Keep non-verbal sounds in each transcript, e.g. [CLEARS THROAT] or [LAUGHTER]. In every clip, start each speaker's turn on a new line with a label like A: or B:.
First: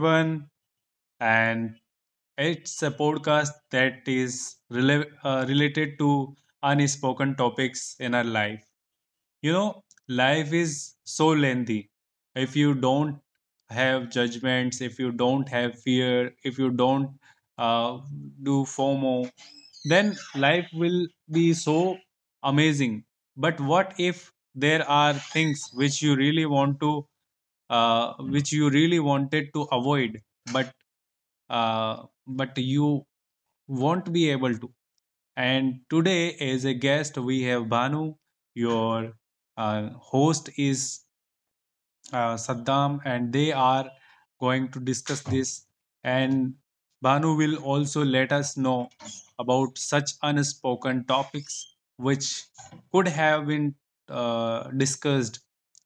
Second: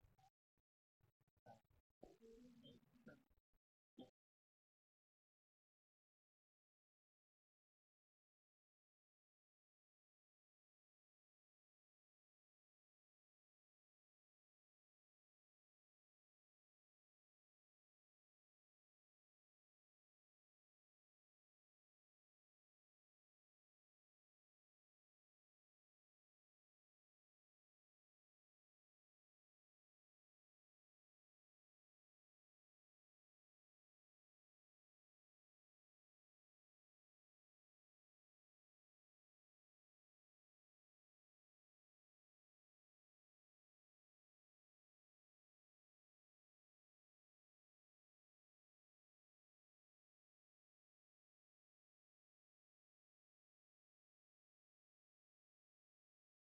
A: everyone, and it's a podcast that is related to unspoken topics in our life. You know, life is so lengthy. If you don't have judgments, if you don't have fear, if you don't uh, do fomo, then life will be so amazing. But what if there are things which you really want to which you really wanted to avoid, but but you won't be able to? And today, as a guest, we have Banu. Your host is Saddam, and they are going to discuss this. And Banu will also let us know about such unspoken topics which could have been discussed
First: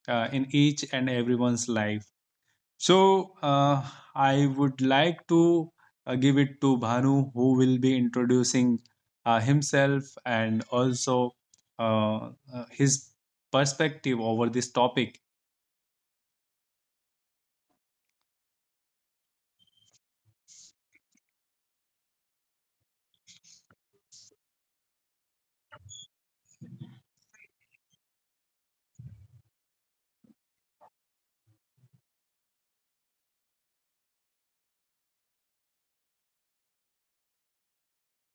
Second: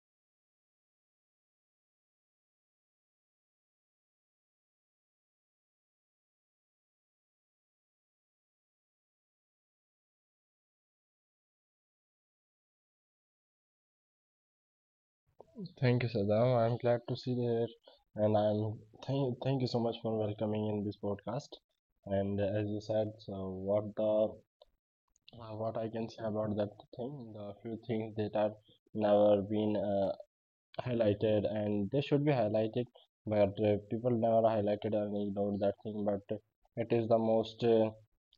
A: in each and everyone's life. So I would like to give it to Bhanu, who will be introducing himself and also his perspective over this topic.
B: Thank you, Sadam. I'm glad to see you here, and I'm thank thank you so much for welcoming in this podcast. And as you said, what the what I can say about that thing, the few things that have never been highlighted and they should be highlighted but people never highlighted and ignored that thing but it is the most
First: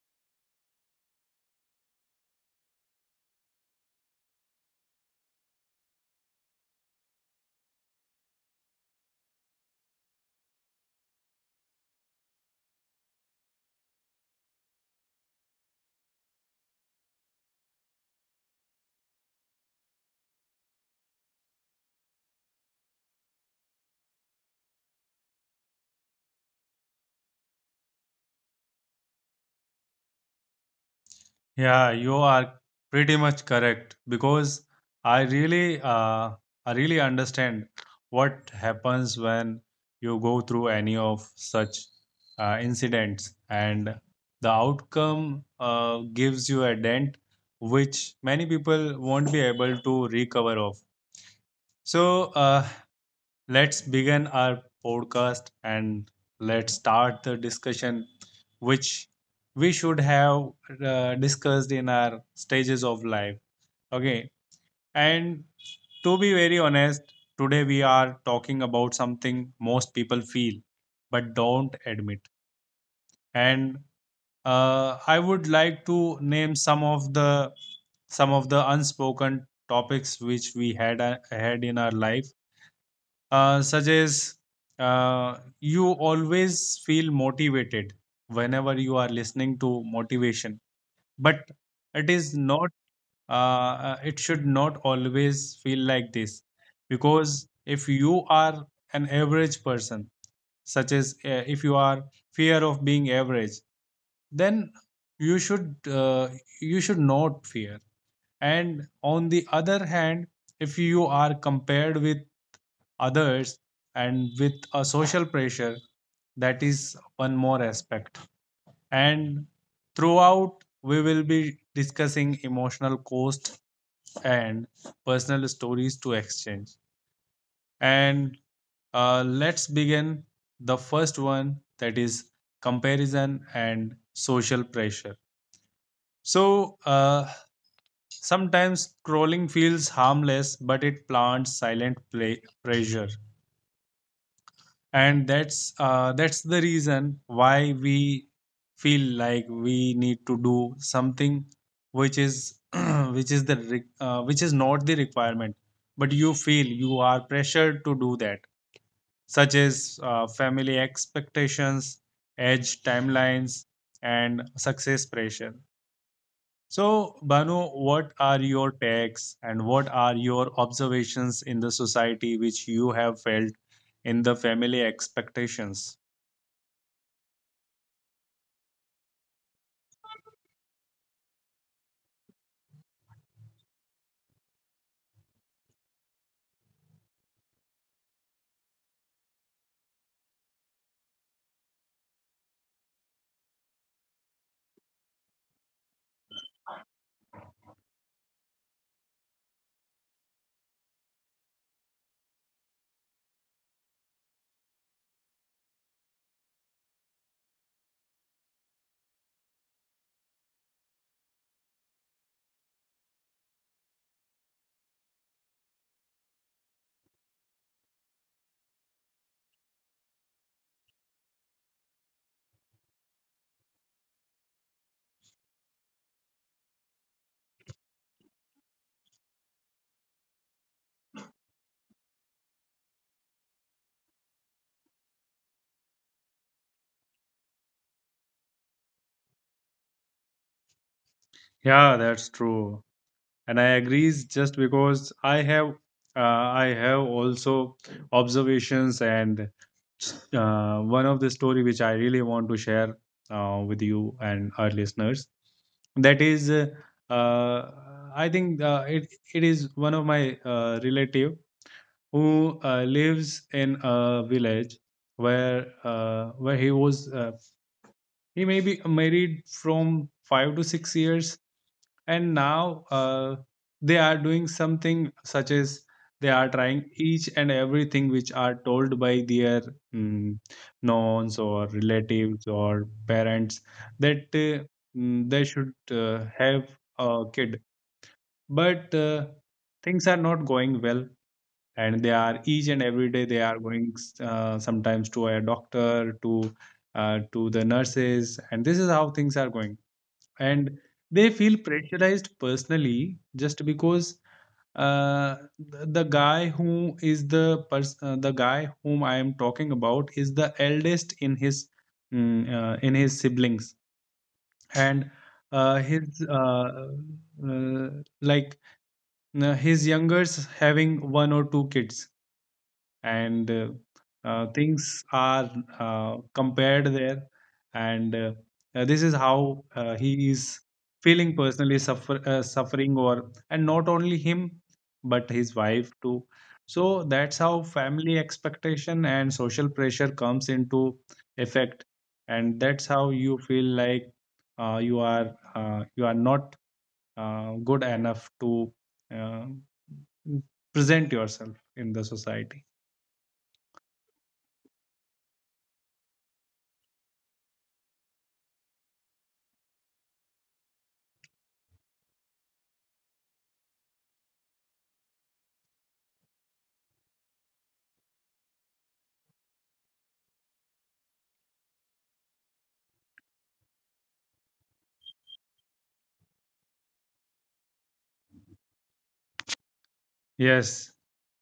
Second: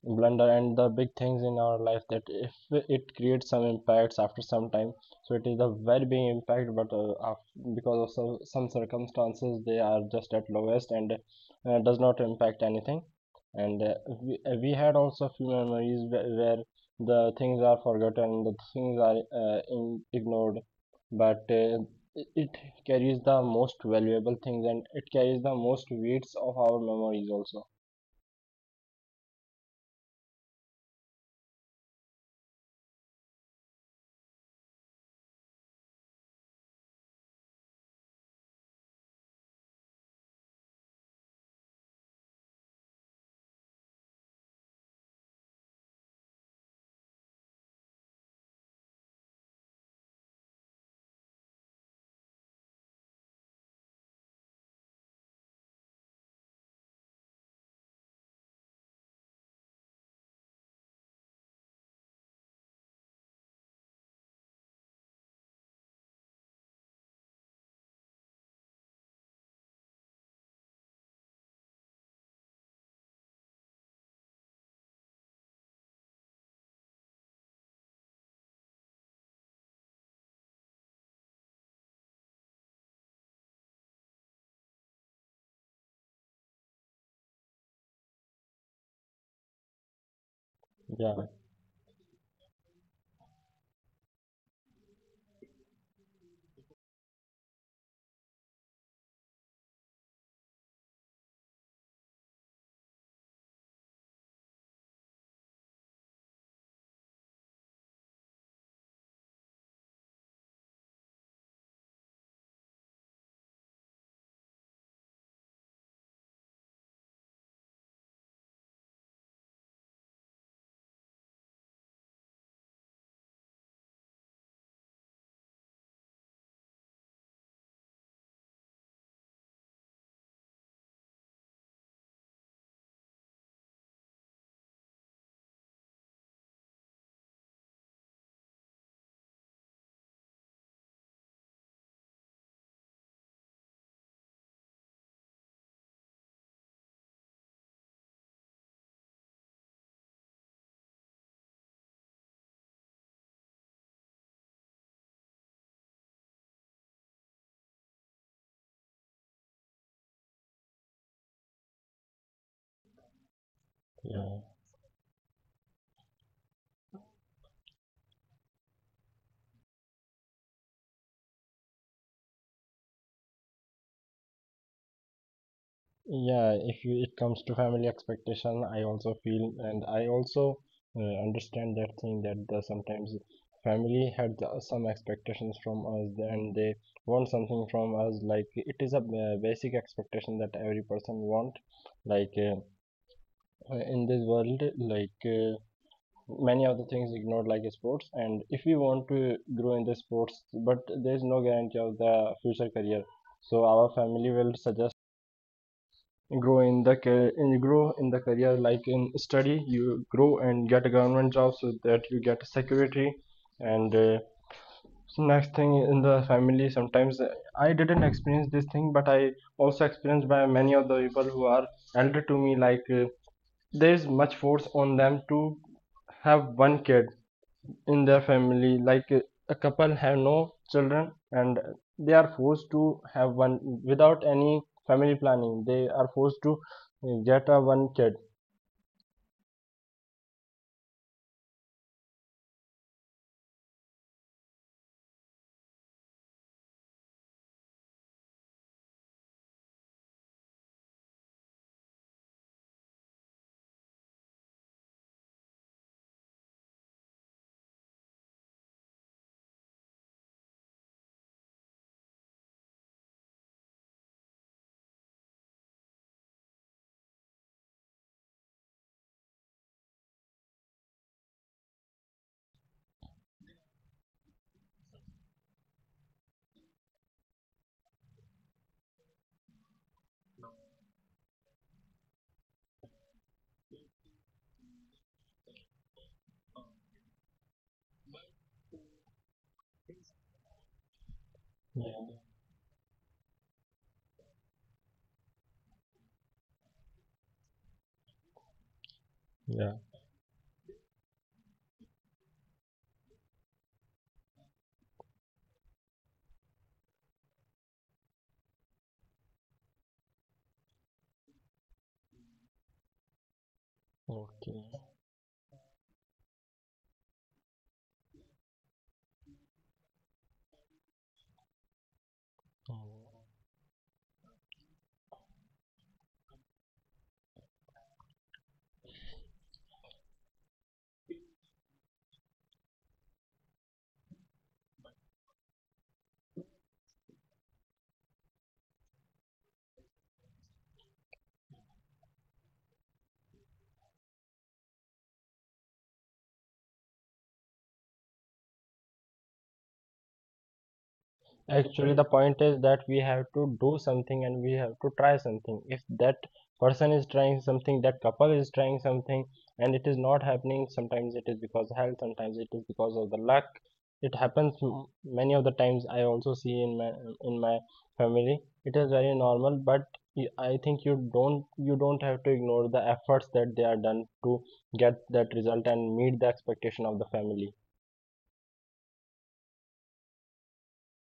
B: blunder and the big things in our life that if it creates some impacts after some time, so it is a very big impact but because of some circumstances they are just at lowest and does not impact anything. And uh, we, uh, we had also few memories where the things are forgotten, the things are ignored, but it carries the most valuable things and it carries the most weights of our memories also.
A: Yeah, you are pretty much correct because I really, uh, I really understand what happens when you go through any of such incidents, and the outcome gives you a dent which many people won't be able to recover of. So, let's begin our podcast and let's start the discussion, which we should have discussed in our stages of life. Okay. And to be very honest, today we are talking about something most people feel but don't admit. And I would like to name some of the unspoken topics which we had in our life, such as you always feel motivated whenever you are listening to motivation.
B: Yeah.
A: But it is not it should not always feel like this, because if you are an average person, such as if you are fear of being average, then you should uh, you should not fear. And on the other hand, if you are compared with others and with a social pressure, that is one more aspect. And throughout, we will be discussing emotional cost and personal stories to exchange. And let's begin the first one, that is comparison and social pressure. So sometimes scrolling feels harmless, but it plants silent pressure. And that's the reason why we feel like we need to do something which is [CLEARS THROAT] which is the which is not the requirement, but you feel you are pressured to do that, such as family expectations, age timelines, and
B: yeah
A: success pressure. So Banu, what are your takes and what are your observations in the society which you have felt in the family expectations?
B: yeah if you, it comes to family expectation, I also feel and I also understand that thing, that the sometimes family had the, some expectations from us and they want something from us, like it is a basic expectation that every person want. like uh, in this world, many of the things ignored like sports, and if we want to grow in the sports but there is no guarantee of the future career, so our family will suggest grow in the ca- in grow in the career, like in study you grow and get a government job so that you get a security. And So next thing in the family sometimes I didn't experience this thing, but I also experienced by many of the people who are elder to me. There is much force on them to have one kid in their family. A couple have no children, and they are forced to have one without any family planning. They are forced to get a one kid.
A: Yeah, that's true, and I agree. Just because I have also observations, and one of the story which I really want to share with you and our listeners. That is, uh, I think it it is one of my relative who lives in a village where he was he may be married from 5 to 6 years. And now they are doing something such as they are trying each and everything which are told by their mm, nons or relatives or parents, that they should have a kid, but things are not going well.
B: Yeah,
A: And they are each and every day they are going sometimes to a doctor, to the nurses, and this is how things are
B: yeah.
A: going. And they feel pressurized personally, just because uh, the guy who is the the guy whom I am talking about is the eldest in his in his siblings.
B: Okay.
A: And his uh, like his youngers having one or two kids. And things are compared there. And this is how he is feeling personally suffering. Or and not only him, but his wife too. So that's how family expectation and social pressure comes into effect. And that's how you feel like you are not good enough to uh, present yourself in the
B: Actually, the
A: society.
B: point is that we have to do something and we have to try something. If that person is trying something, that couple is trying something, and it is not happening, sometimes it is because of health, sometimes it is because of the luck. It happens many of the times. I also see in my family. It is very normal, but I think you don't have to ignore the efforts that they are done to get that result and meet the expectation of the family.
A: Yes,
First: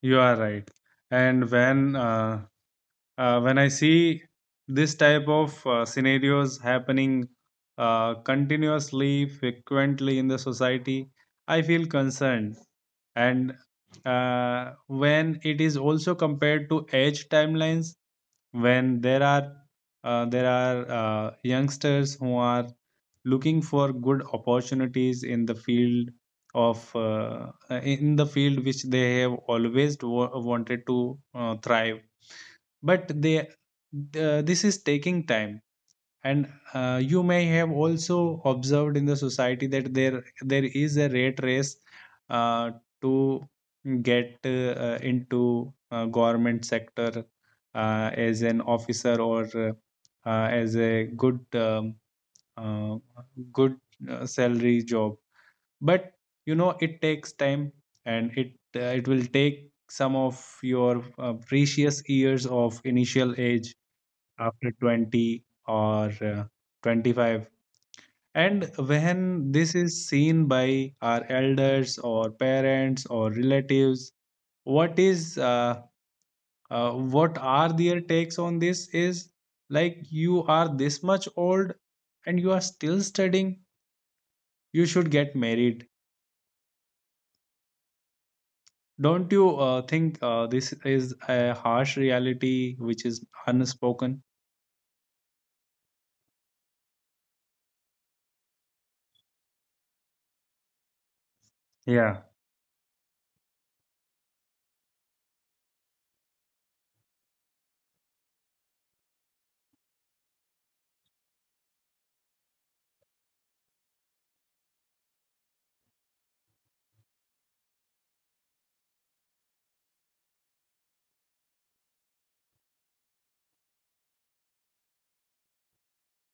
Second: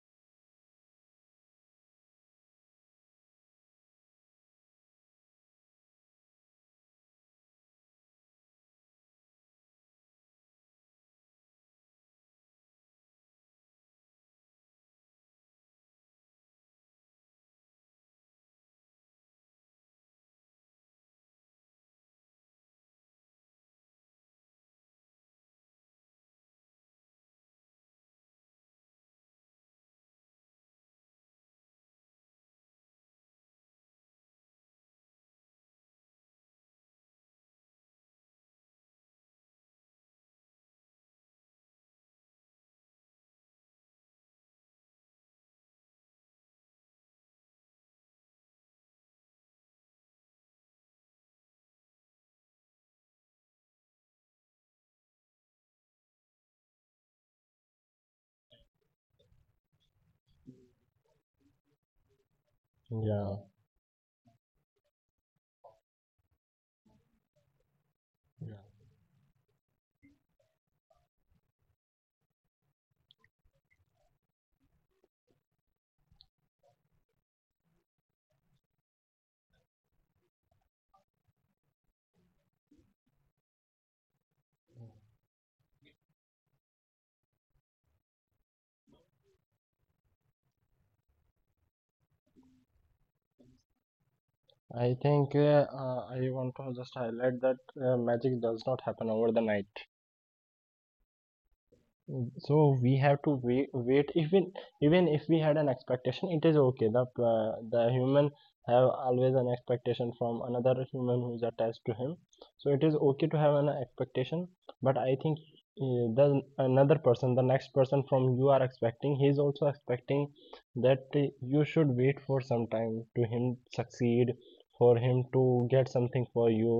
A: you are right. And when I see this type of scenarios happening continuously, frequently in the society, I feel concerned. And when it is also compared to age timelines, when there are youngsters who are looking for good opportunities in the field of in the field which they have always wanted to thrive, but they this is taking time. And you may have also observed in the society that there is a rat race uh, to get into government sector, as an officer, or as a good uh, good salary job. But you know, it takes time, and it it will take some of your precious years of
B: Yeah,
A: initial age, after 20 or 25. And when this is seen by our elders or parents or relatives, what is what are their takes on this is like, you are this much old and you are still studying, you should get married. Don't you think this is a harsh reality which is unspoken?
B: I think I want to just highlight that magic does not happen over the night.
A: Yeah.
B: So we have to wait. Wait, even even if we had an expectation, it is okay. The human have always an expectation from another human who is attached to him. So it is okay to have an expectation. But I think the another person, the next person from you are expecting, he is also expecting that you should wait for some time to him succeed, for him to get something for you,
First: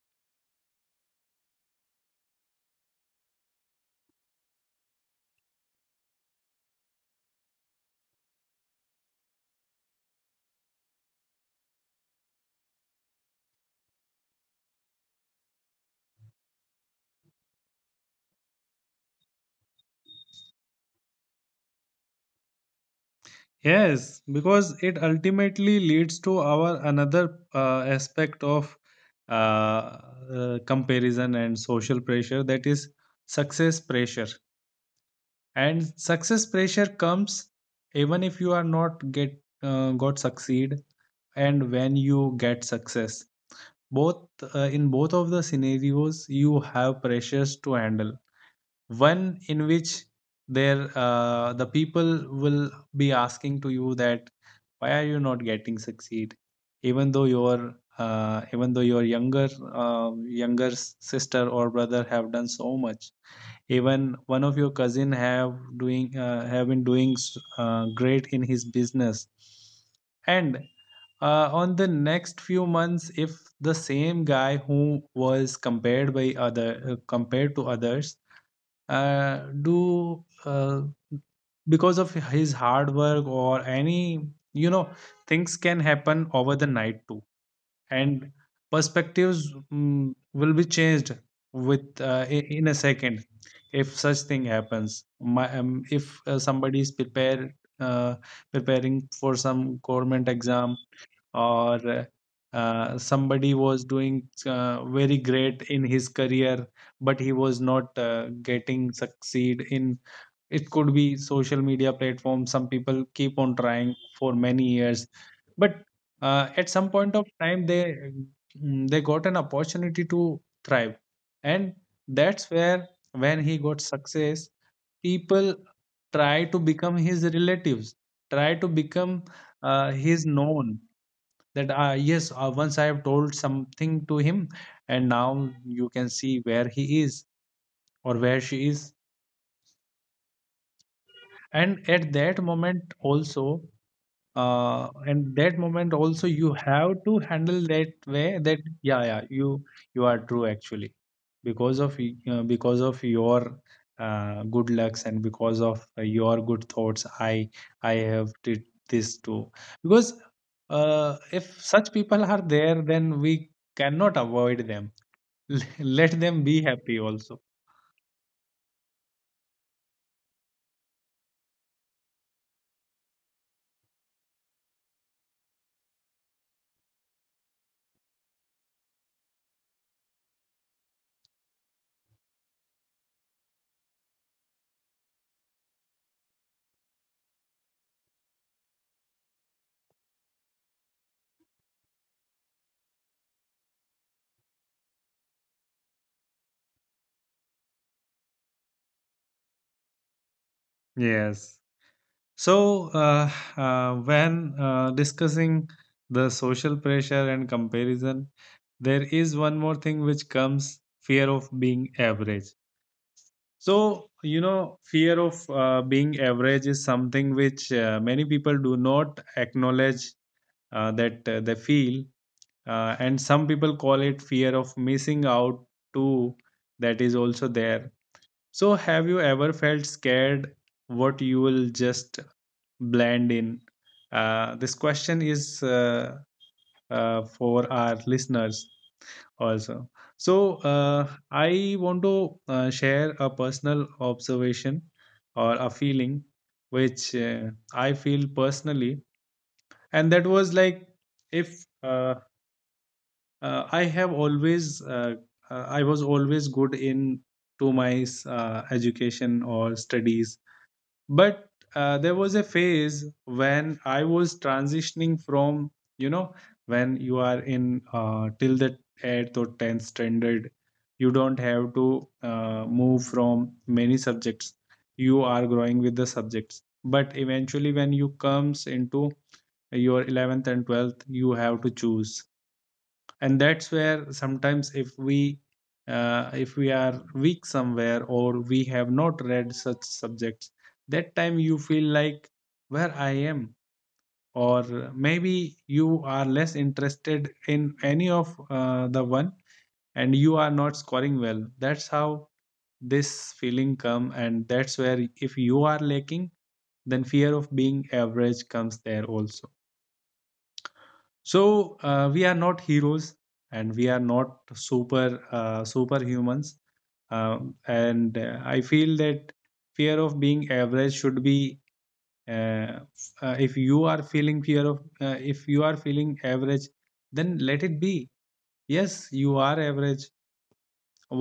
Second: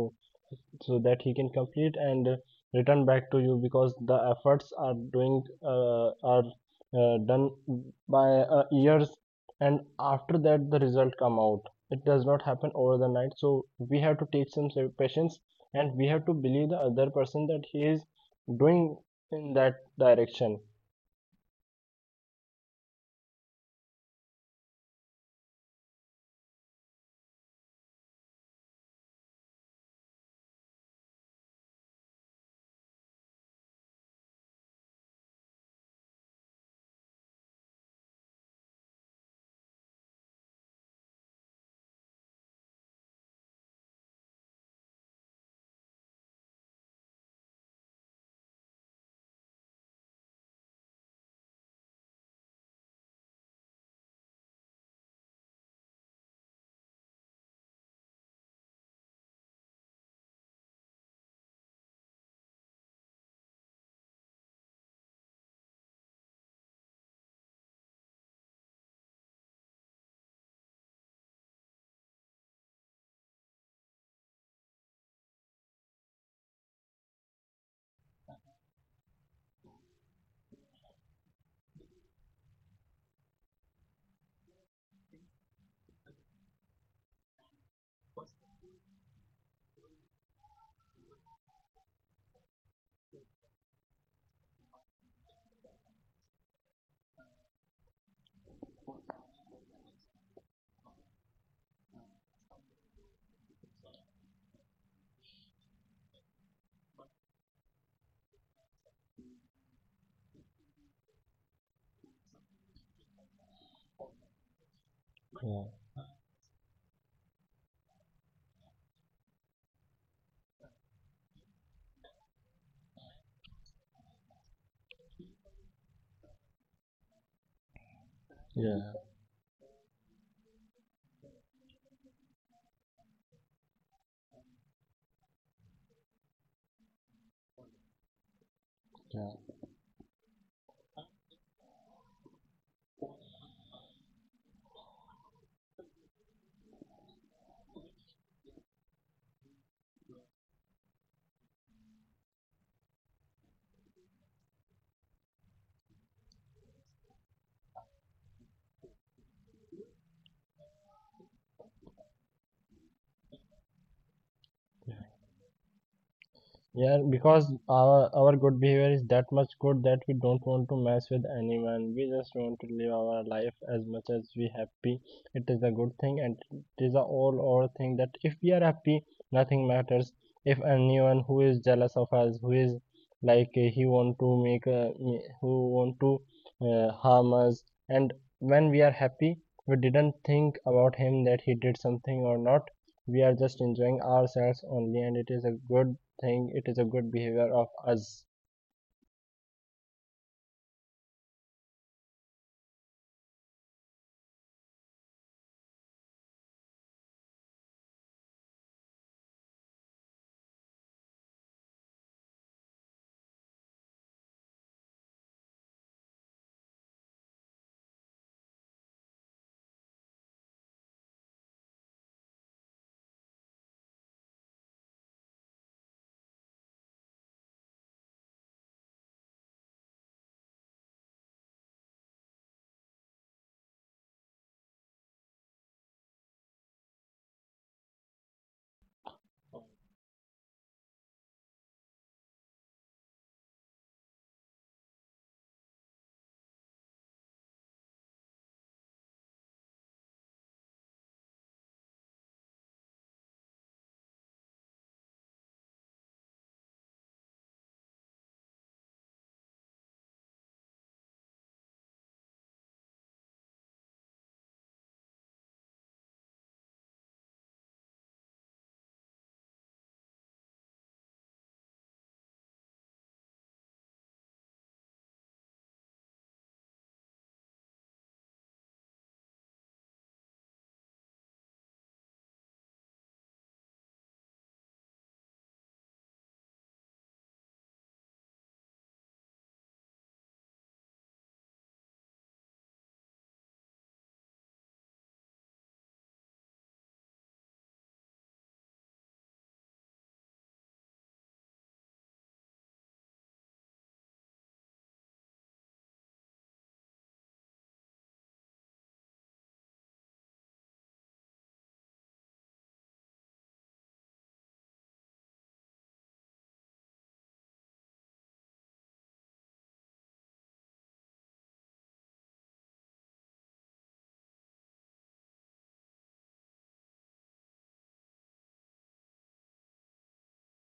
B: so that he can complete and return back to you, because the efforts are done by years, and after that the result come out. It does not happen over the night, so we have to take some patience, and we have to believe the other person that he is doing in that direction.
A: Yes, because it ultimately leads to our another aspect of uh, comparison and social pressure, that is success pressure. And success pressure comes even if you are not get got succeed, and when you get success. Both in both of the scenarios, you have pressures to handle. One in which there the people will be asking to you that why are you not getting succeed, even though your younger sister or brother have done so much. Even one of your cousin have doing have been doing great in his business. And on the next few months, if the same guy who was compared to others do because of his hard work or any, you know, things can happen over the night too. And perspectives will be changed with in a second, if such thing happens. My, if somebody is prepared uh, preparing for some government exam, or somebody was doing very great in his career, but he was not getting succeed in, it could be social media platform. Some people keep on trying for many years,
B: Yeah,
A: but at some point of time they they got an opportunity to thrive. And that's where, when he got success, people try to become his relatives, try to
B: yeah,
A: become his known, that yes, once I have told something to him, and now you can see where he is or where she is.
B: yeah.
A: And at that moment also, and that moment also you have to handle that way, that yeah, yeah, you are true actually. Because of because of your good lucks, and because of your good thoughts, I have did this too. Because if such people are there, then we cannot avoid them. [LAUGHS] Let them be happy
B: Yeah,
A: also.
B: because our good behavior is that much good that we don't want to mess with anyone. We just want to live our life as much as we happy. It is a good thing, and it is a all over thing that if we are happy, nothing matters. If anyone who is jealous of us, who is he want to who want to harm us, and when we are happy, we didn't think about him that he did something or not. We are just enjoying ourselves only, and it is a good think, it is a good behavior of us.
A: Yes. So, when discussing the social pressure and comparison, there is one more thing which comes, fear of being average. So, you know, fear of being average is something which many people do not acknowledge, that they feel, and some people call it fear of missing out too. That is also there. So, have you ever felt scared what you will just blend in? This question is for our listeners also. So I want to share a personal observation or a feeling which I feel personally, and that was like if I have always I was always good in to my education or studies but there was a phase when I was transitioning from you know when you are in till the 8th or 10th standard. You don't have to move from many subjects, you are growing with the subjects, but eventually when you comes into your 11th and 12th you have to choose. And that's where sometimes if we are weak somewhere or we have not read such subjects, that time you feel like where I am, or maybe you are less interested in any of the one and you are not scoring well. That's how this feeling come, and that's where if you are lacking then fear of being average comes there also. So we are not heroes, and we are not superhumans. And I feel that fear of being average should be uh, if you are feeling fear of if you are feeling average then let it be. Yes, you are average.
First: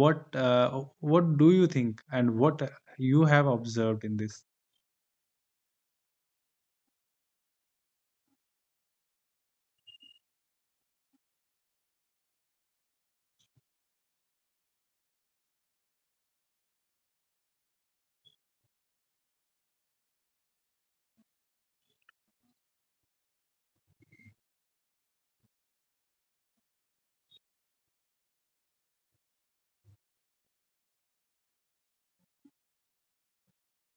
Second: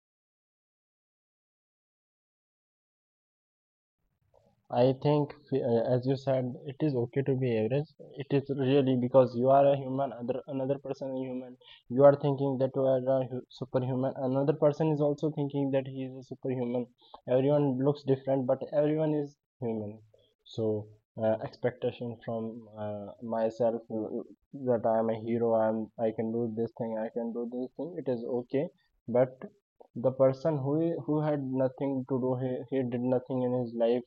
A: What what do you think and what you have observed in this?
B: I think, as you said, it is okay to be average. It is really, because you are a human, other another person is human. You are thinking that you are a superhuman. Another person is also thinking that he is a superhuman. Everyone looks different, but everyone is human. So expectation from myself, that I am a hero. I am. I can do this thing. I can do this thing. It is okay, but the person who had nothing to do. He did nothing in his life,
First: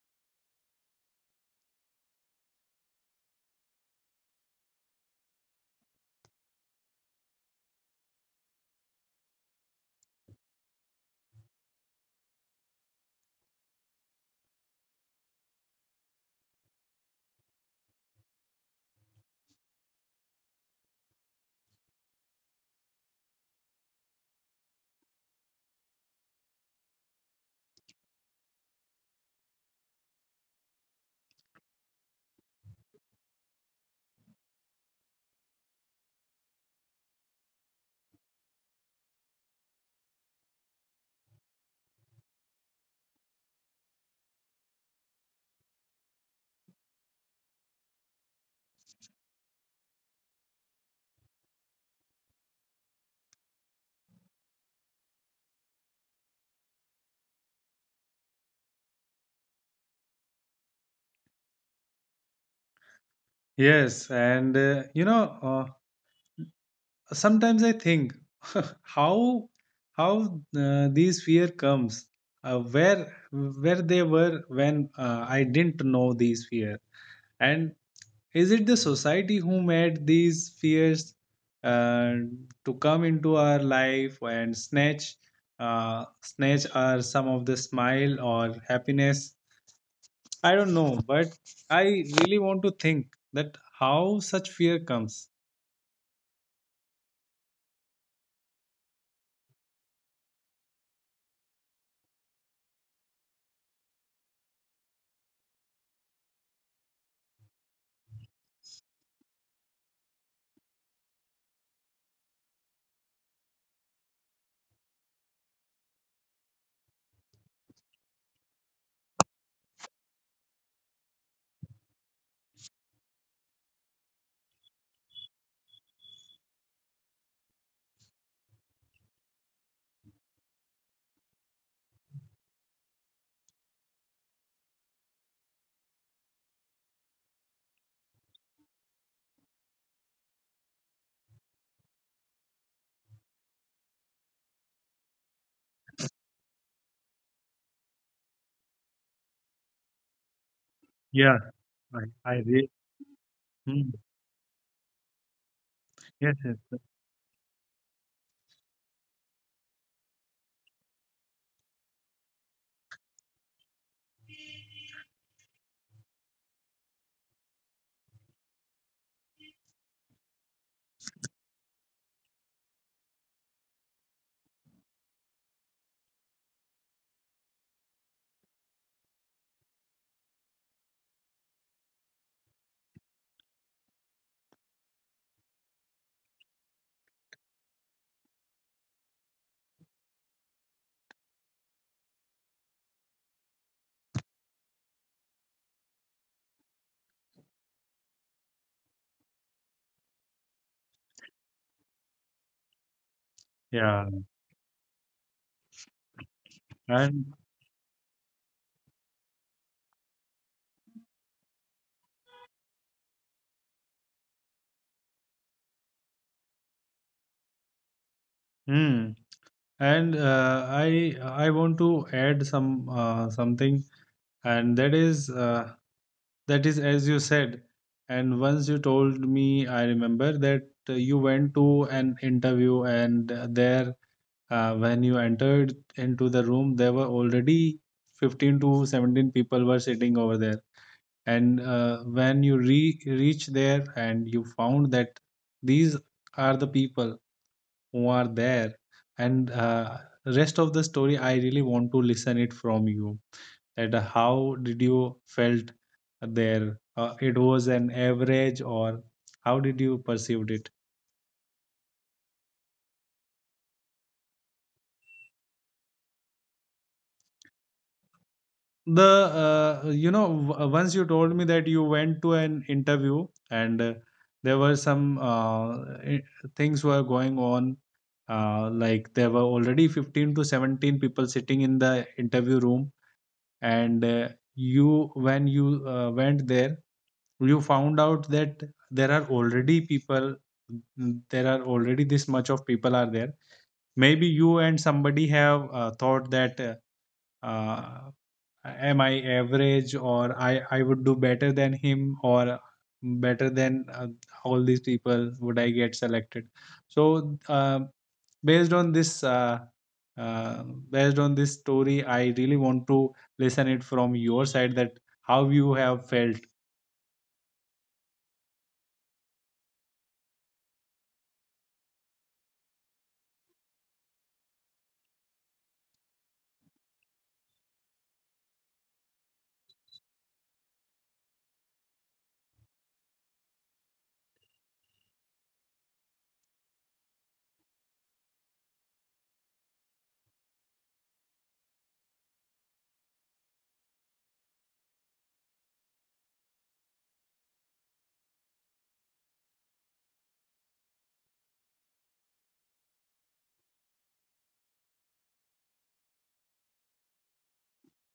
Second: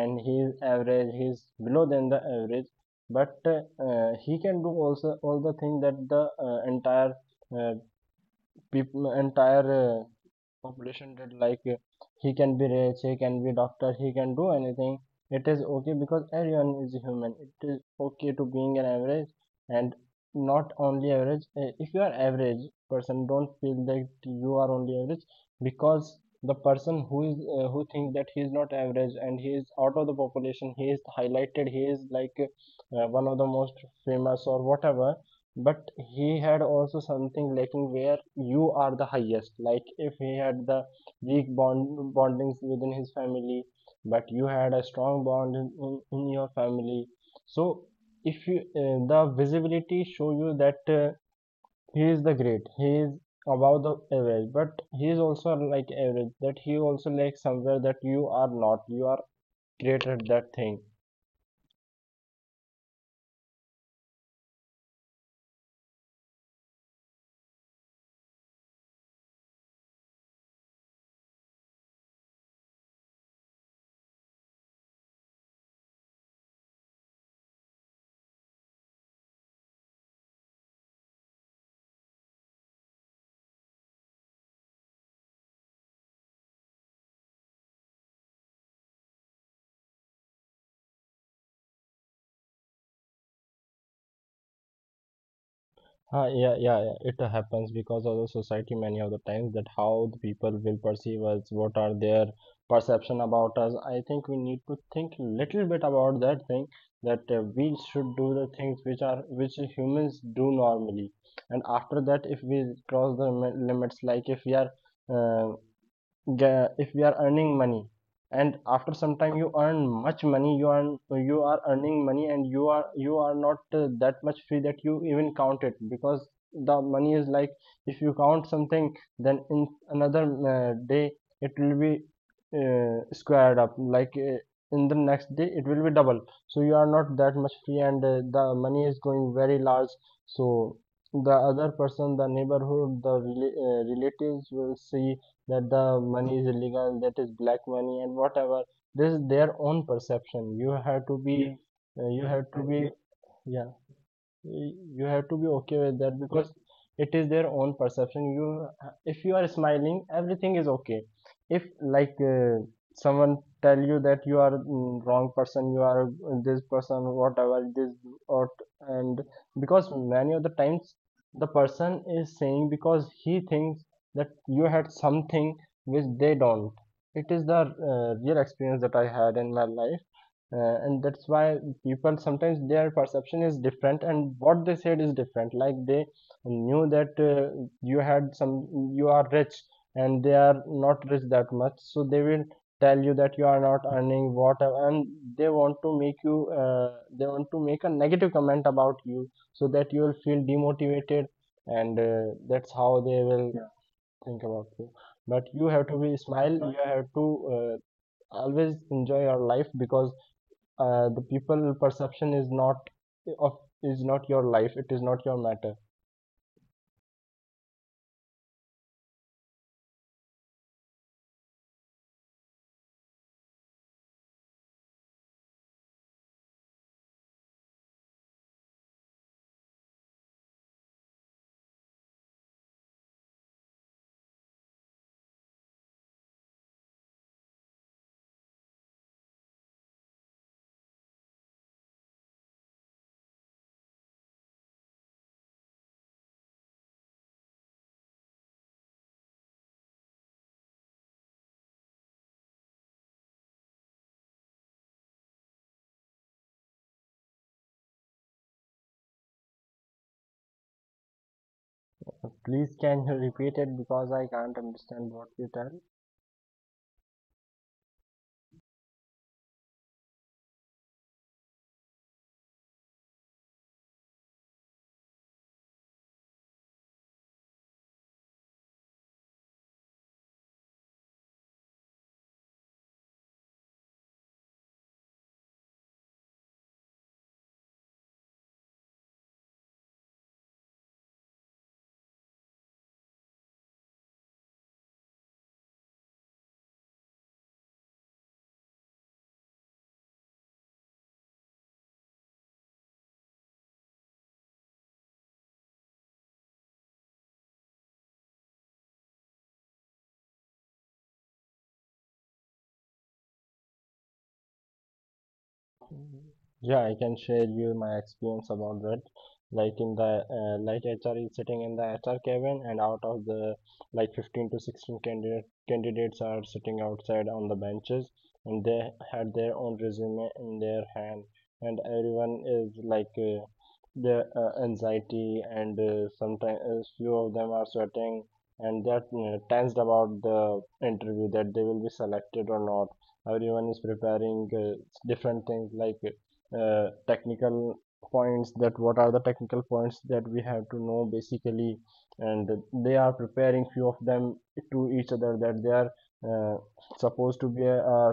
B: and his average, he's below than the average, but he can do also all the thing that the entire uh, people, entire population, that he can be rich, he can be doctor, he can do anything. It is okay because everyone is human. It is okay to being an average. And not only average. If you are average person, don't feel that you are only average, because the person who is who thinks that he is not average and he is out of the population, he is highlighted, he is one of the most famous or whatever. But he had also something lacking where you are the highest, like if he had the weak bondings within his family, but you had a strong bond in your family. So if you, the visibility show you that he is the great, he is above the average, but he is also like average, that he also lacks somewhere that you are not, you are great at that thing.
A: Yes, and you know, sometimes I think [LAUGHS] how how these fear comes, where they were when I didn't know these fear. And is it the society who made these fears, uh, to come into our life and snatch snatch our some of the smile or happiness? I don't know, but I really want to think that how such fear comes.
B: Yeah, yeah, yeah, it happens because of the society many of the times, that how the people will perceive us, what are their perception about us. I think we need to think little bit about that thing, that we should do the things which are which humans do normally, and after that, if we cross the limits, like uh, if we are earning money, and after some time you earn much money, you earn, so you are earning money and you are not that much free that you even count it, because the money is like if you count something, then in another day it will be squared up, in the next day it will be double. So you are not that much free, and the money is going very large. So the other person, the neighborhood, the relatives will see that the money is illegal, that is black money, and whatever. This is their own perception. You have to
A: Yeah,
B: be,
A: I,
B: you have
A: I
B: to
A: re-
B: be, yeah,
A: hmm.
B: y- you have to be okay with that, because
A: Yes, yes.
B: it is their own perception. You, if you are smiling, everything is okay. If someone tell you that you are wrong person, you are this person, whatever this, or, and because many of the times the person is saying because he thinks that you had something which they don't. It is the real experience that I had in my life, and that's why people sometimes their perception is different and what they said is different, like they knew that you had some, you are rich, and they are not rich that much, so they will tell you that you are not earning whatever, and they want to make you, they want to make a negative comment about you so that you will feel demotivated, and that's how they will, yeah,
A: Yeah,
B: think about you. But you have to be smile, you have to
A: and
B: uh, always enjoy your life, because the people perception is not of, is not your life, it is not your matter.
A: mm, and I want to add some something, and that is as you said, and once you told me, I remember that you went to an interview, and there when you entered into the room, there were already 15 to 17 people were sitting over there, and when you re reach there and you found that these are the people who are there. And rest of the story I really want to listen it from you, that how did you felt there, it was an average or how did you perceived it?
B: Please can you repeat it because I can't understand what you tell.
A: The you know once you told me that you went to an interview, and there were some i- things were going on, like there were already 15 to 17 people sitting in the interview room, and you when you went there, you found out that there are already people, there are already this much of people are there. Maybe you and somebody have thought that uh, am I average, or i would do better than him, or better than all these people? Would I get selected? So based on this uh, uh, based on this story I really want to listen it from your side, that how you have felt.
B: Yeah, I can share you my experience about that. Like in the like HR is sitting in the HR cabin, and out of the like 15 to 16 candidates are sitting outside on the benches, and they had their own resume in their hand, and everyone is like their anxiety, and sometimes few of them are sweating, and they're tensed about the interview that they will be selected or not. Everyone is preparing different things like technical points, that what are the technical points that we have to know basically. And they are preparing few of them to each other, that they are uh, supposed to be a,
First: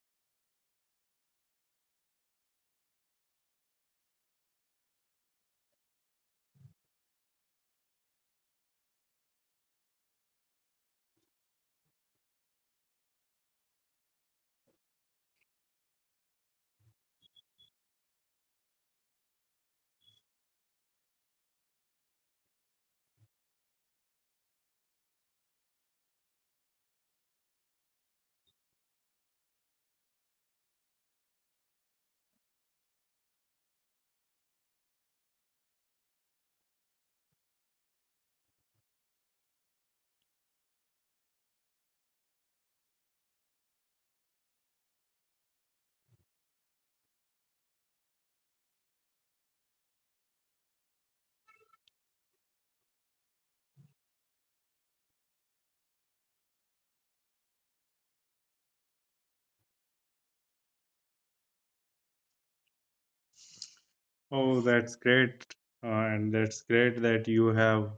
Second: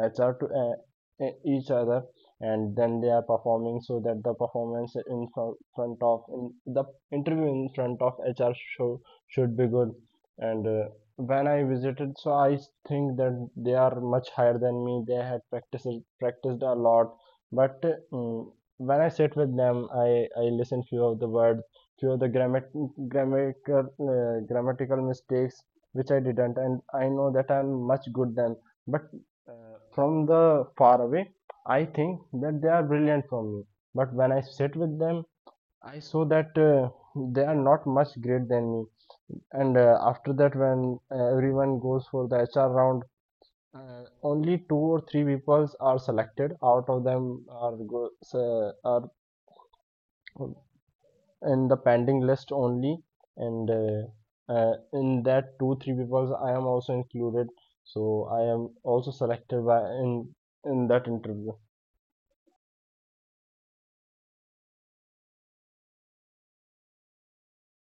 B: HR to each other, and then they are performing so that the performance in the interview in front of HR show should be good. And when I visited, so I think that they are much higher than me. They had practiced a lot, but mm, when I sit with them, I listen few of the words, few of the grammatical grammatical mistakes, which I didn't, and I know that I'm much good than. But uh, from the far away, I think that they are brilliant from me. But when I sit with them, I saw that they are not much great than me. And after that, when everyone goes for the HR round, only two or three people are selected out of them, are in the pending list only. And in that two three people I am also included, so I am also selected by in in that interview.
A: Oh, that's great, uh, and that's great that you have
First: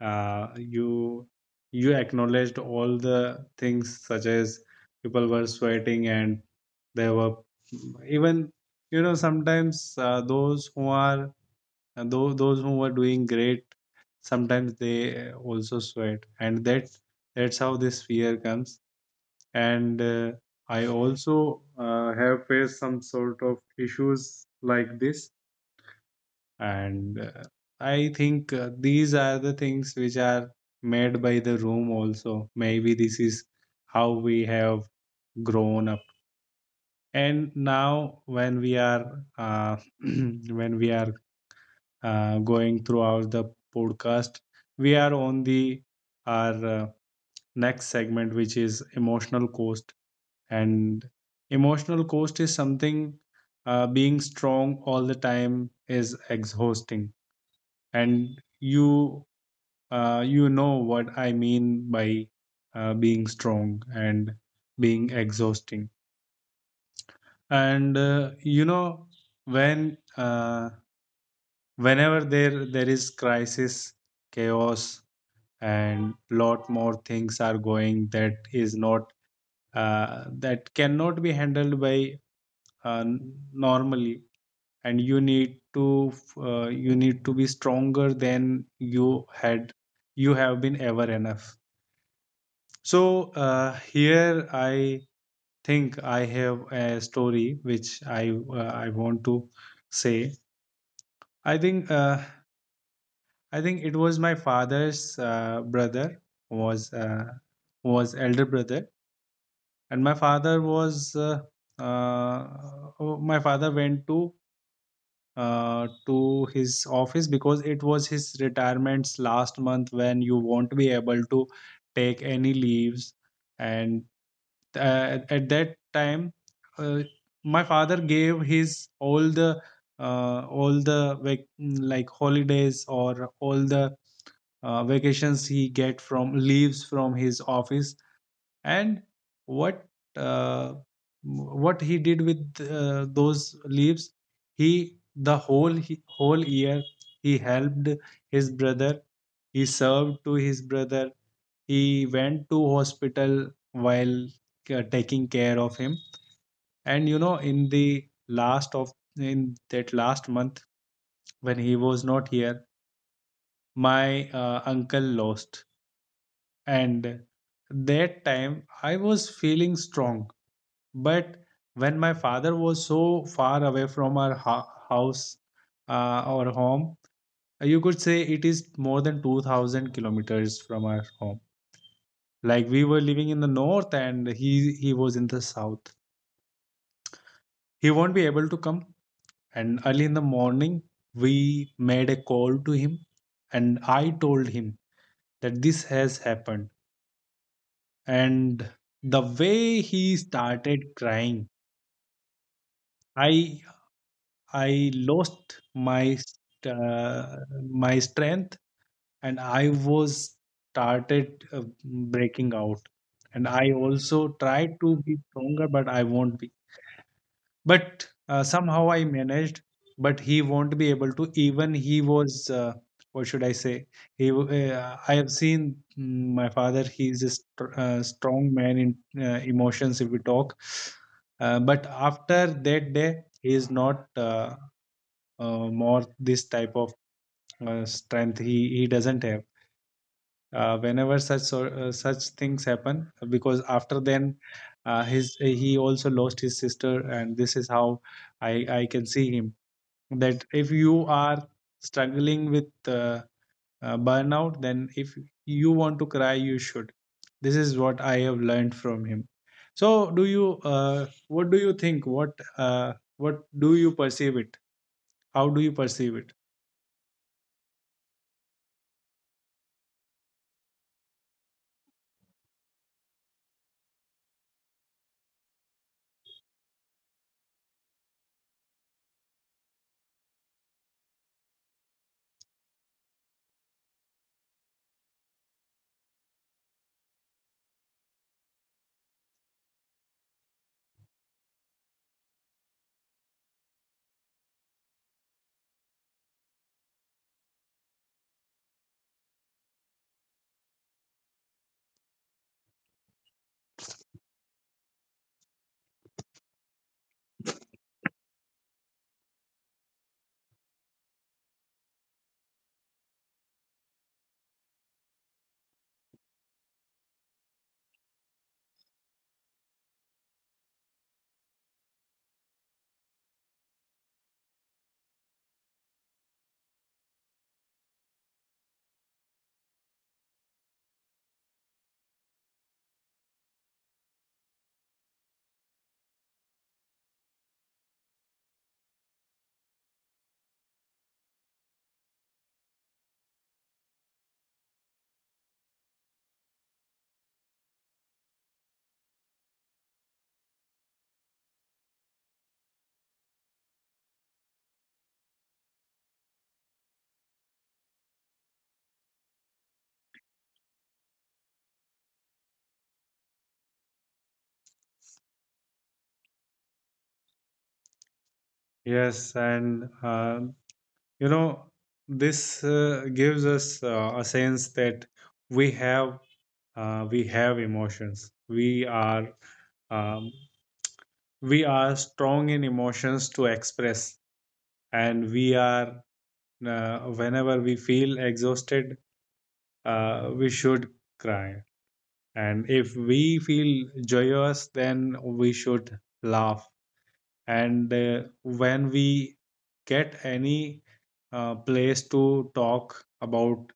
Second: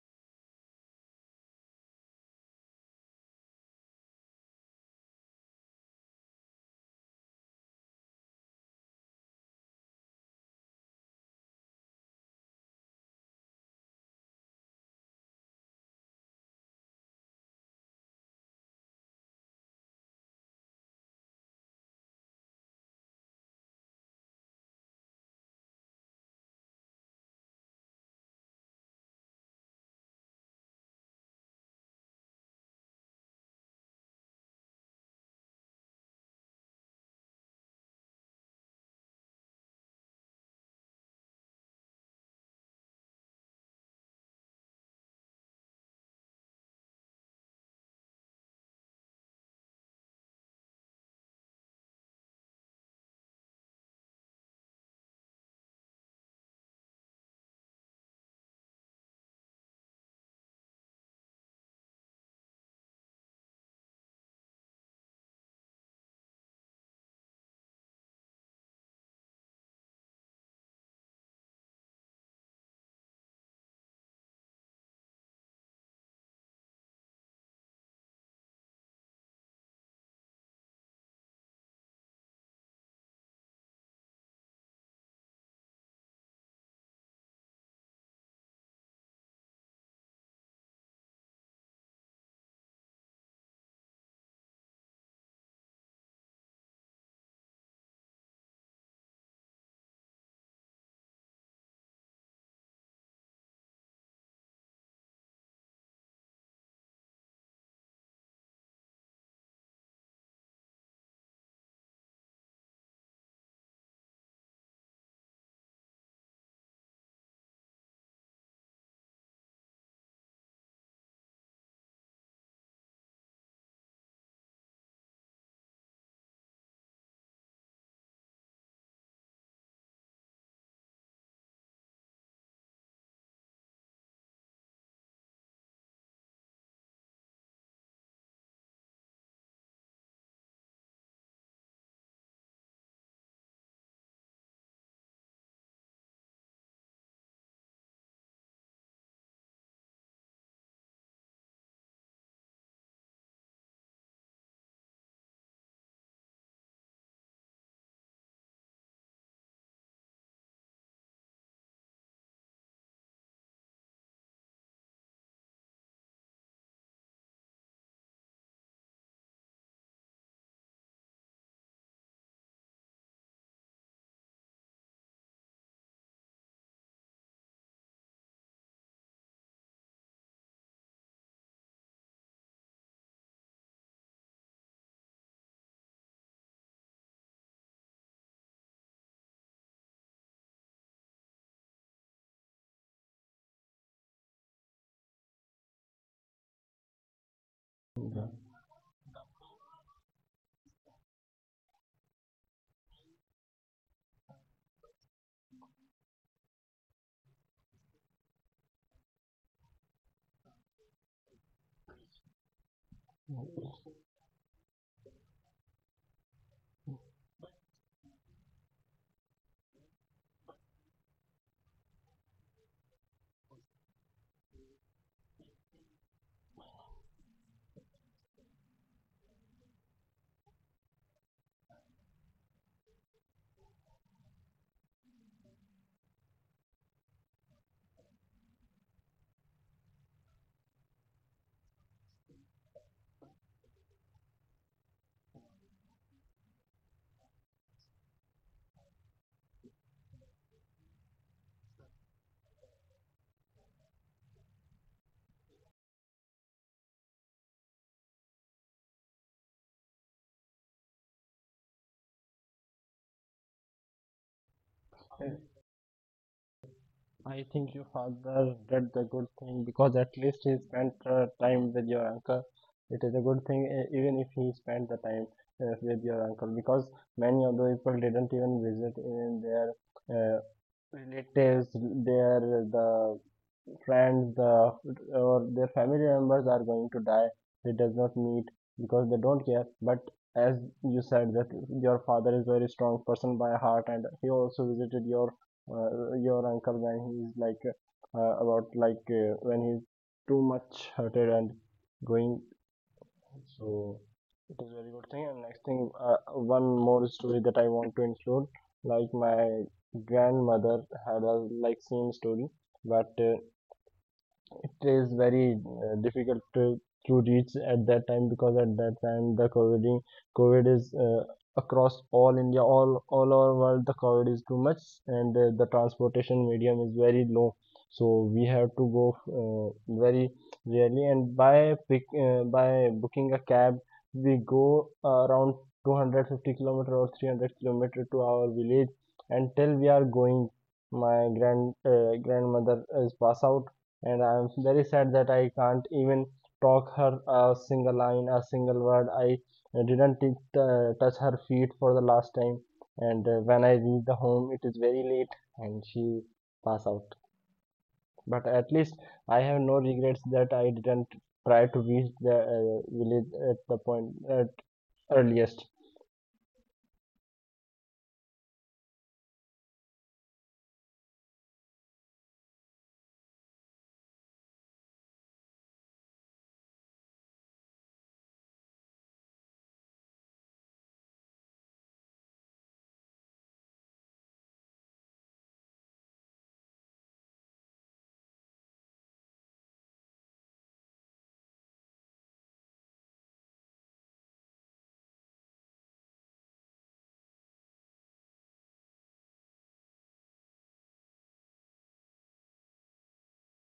A: uh, you you acknowledged all the things, such as people were sweating and there were, even you know, sometimes those who were doing great, sometimes they also sweat, and that's how this fear comes. And I also have faced some sort of issues like this, and I think these are the things which are made by the room also. Maybe this is how we have grown up. And now when we are [CLEARS THROAT] when we are going throughout the podcast, we are on the our next segment which is emotional cost. And emotional cost is something, being strong all the time is exhausting. And you you know what I mean by being strong and being exhausting. And you know, when whenever there is crisis, chaos, and lot more things are going, that is not that cannot be handled normally, and you need to be stronger than you had you have been ever enough. So here I think I have a story which I want to say. I think uh, I think it was my father's brother was uh, was elder brother, and my father was uh, my father went to his office because it was his retirement's last month when you won't be able to take any leaves. And at that time uh, my father gave his all the like holidays, or all the vacations he get from leaves from his office. And what uh, what he did with those leaves, he the whole he, whole year he helped his brother, he served to his brother, he went to hospital while taking care of him. And you know, in the last of in that last month when he was not here, my uncle lost. And that time I was feeling strong, but when my father was so far away from our house, our home, you could say it is more than 2,000 kilometers from our home, like we were living in the north and he was in the south. He won't be able to come. And early in the morning, we made a call to him and I told him that this has happened. And the way he started crying, I I lost my uh, my strength and I was started breaking out. And I also tried to be stronger, but I won't be. But somehow I managed. But he won't be able to. Even he was, what should I say? I have seen my father. He's a strong man in emotions. If we talk, but after that day, he is not more this type of strength. He doesn't have whenever such such things happen, because after then his he also lost his sister. And this is how i i can see him, that if you are struggling with burnout, then if you want to cry you should. This is what I have learned from him. So do you what do you think, what do you perceive it, how do you perceive it?
B: I think your father did the good thing, because at least he spent time with your uncle. It is a good thing, even if he spent the time with your uncle, because many of the people didn't even visit in their uh, relatives, the friends or their family members are going to die, they does not meet because they don't care. But as you said that your father is a very strong person by heart, and he also visited your uncle when he is like, about, like, when he's too much hurted and going. So it is very good thing. And next thing, one more story that I want to include. Like my grandmother had a like same story, but it is very difficult to reach at that time, because at that time the COVID is across all India, all over world. The COVID is too much, and the transportation medium is very low. So we have to go very rarely, and by booking a cab we go around 250 kilometer or 300 kilometer to our village. Until we are going, my grandmother is pass out, and I'm very sad that I can't even talk her a single line, a single word. I didn't touch her feet for the last time, and when I reach the home, it is very late, and she pass out. But at least I have no regrets that I didn't try to reach the village at the point at earliest.
A: Yes, and you know, this gives us a sense that we have we have emotions, um, we are strong in emotions to express. And we are whenever we feel exhausted we should cry, and if we feel joyous then we should laugh. And when we get any place to talk about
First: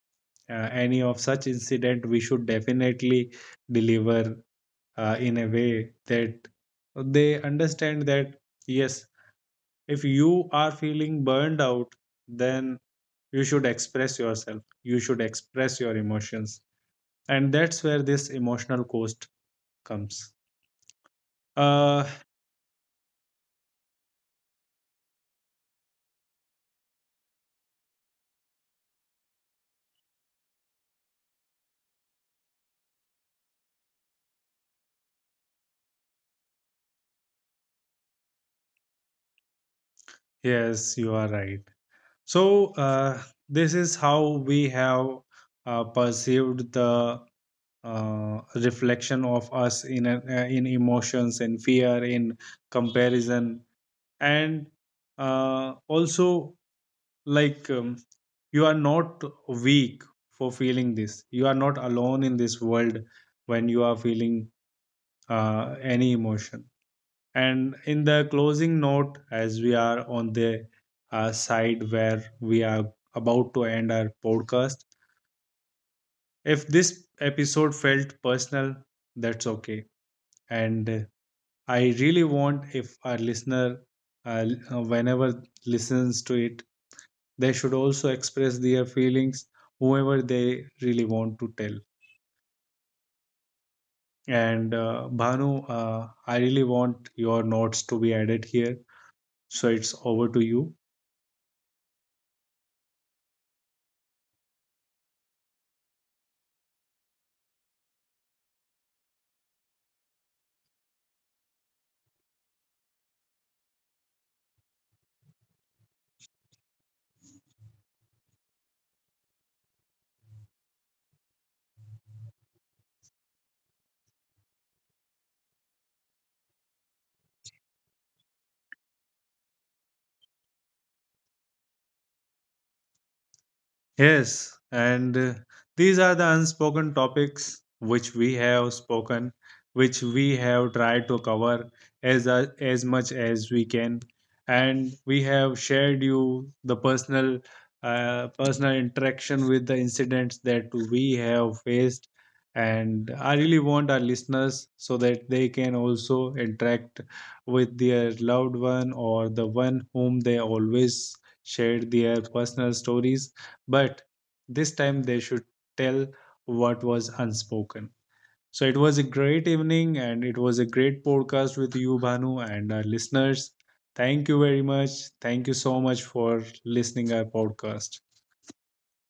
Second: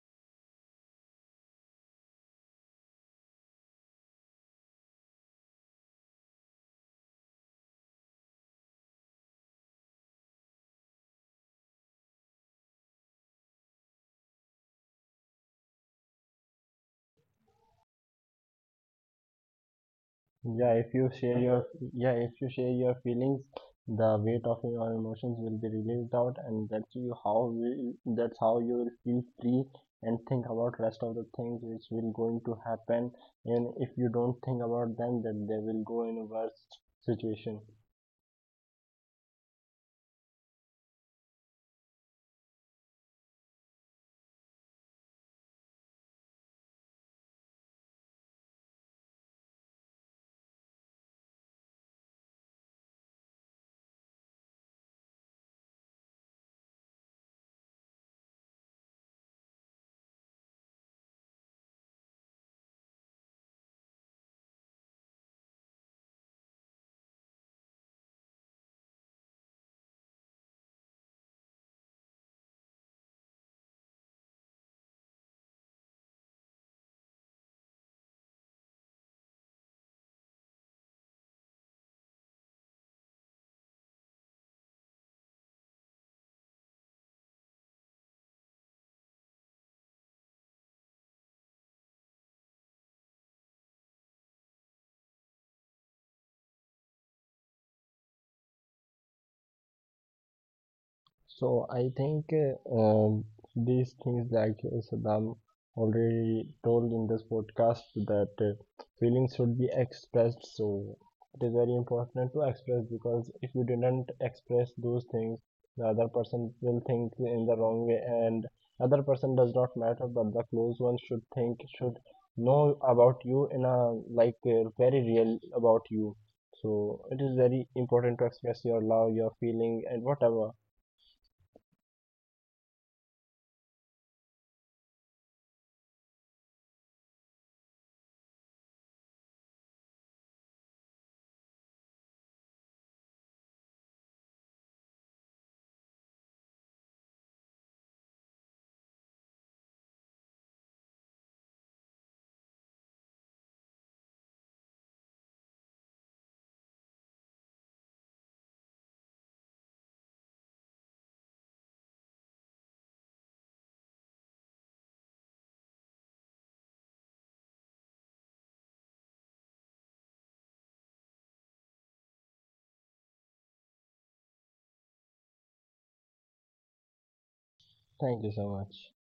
A: any of such incident, we should definitely deliver in a way that they understand, that yes, if you are feeling burned out then you should express yourself, you should express your emotions. And that's where this emotional cost comes.
B: Yeah, if you share your
A: uh
B: yeah, if you share your feelings, the weight of your emotions will be released out, and that's how you will feel free, and think about rest of the things which will going to happen. And if you don't think about them, then they will go in a worse situation.
A: yes, you are right. So this is how we have perceived the reflection of us in a, in emotions, in fear, in comparison. And also like, you are not weak for feeling this, you are not alone in this world when you are feeling any emotion. And in the closing note, as we are on the side where we are about to end our podcast, if this episode felt personal, that's okay. And I really want if our listener, whenever listens to it, they should also express their feelings, whoever they really want to tell. And Bhanu, I really want your notes to be added here. So it's over to you.
B: So I think these things, like that Saddam already told in this podcast, that feelings should be expressed. So it is very important to express, because if you didn't express those things, the other person will think in the wrong way, and other person does not matter, but the close one should know about you in a like very real about you. So it is very important to express your love, your feeling, and whatever.
A: Yes, and these are the unspoken topics which we have spoken, which we have tried to cover as a, as much as we can, and we have shared you the personal personal interaction with the incidents that we have faced. And I really want our listeners so that they can also interact with their loved one or the one whom they always share their personal stories, but this time they should tell what was unspoken. So it was a great evening and it was a great podcast with you, Bhanu, and our listeners. Thank you very much. Thank you so much for listening our podcast.
B: Thank you so much.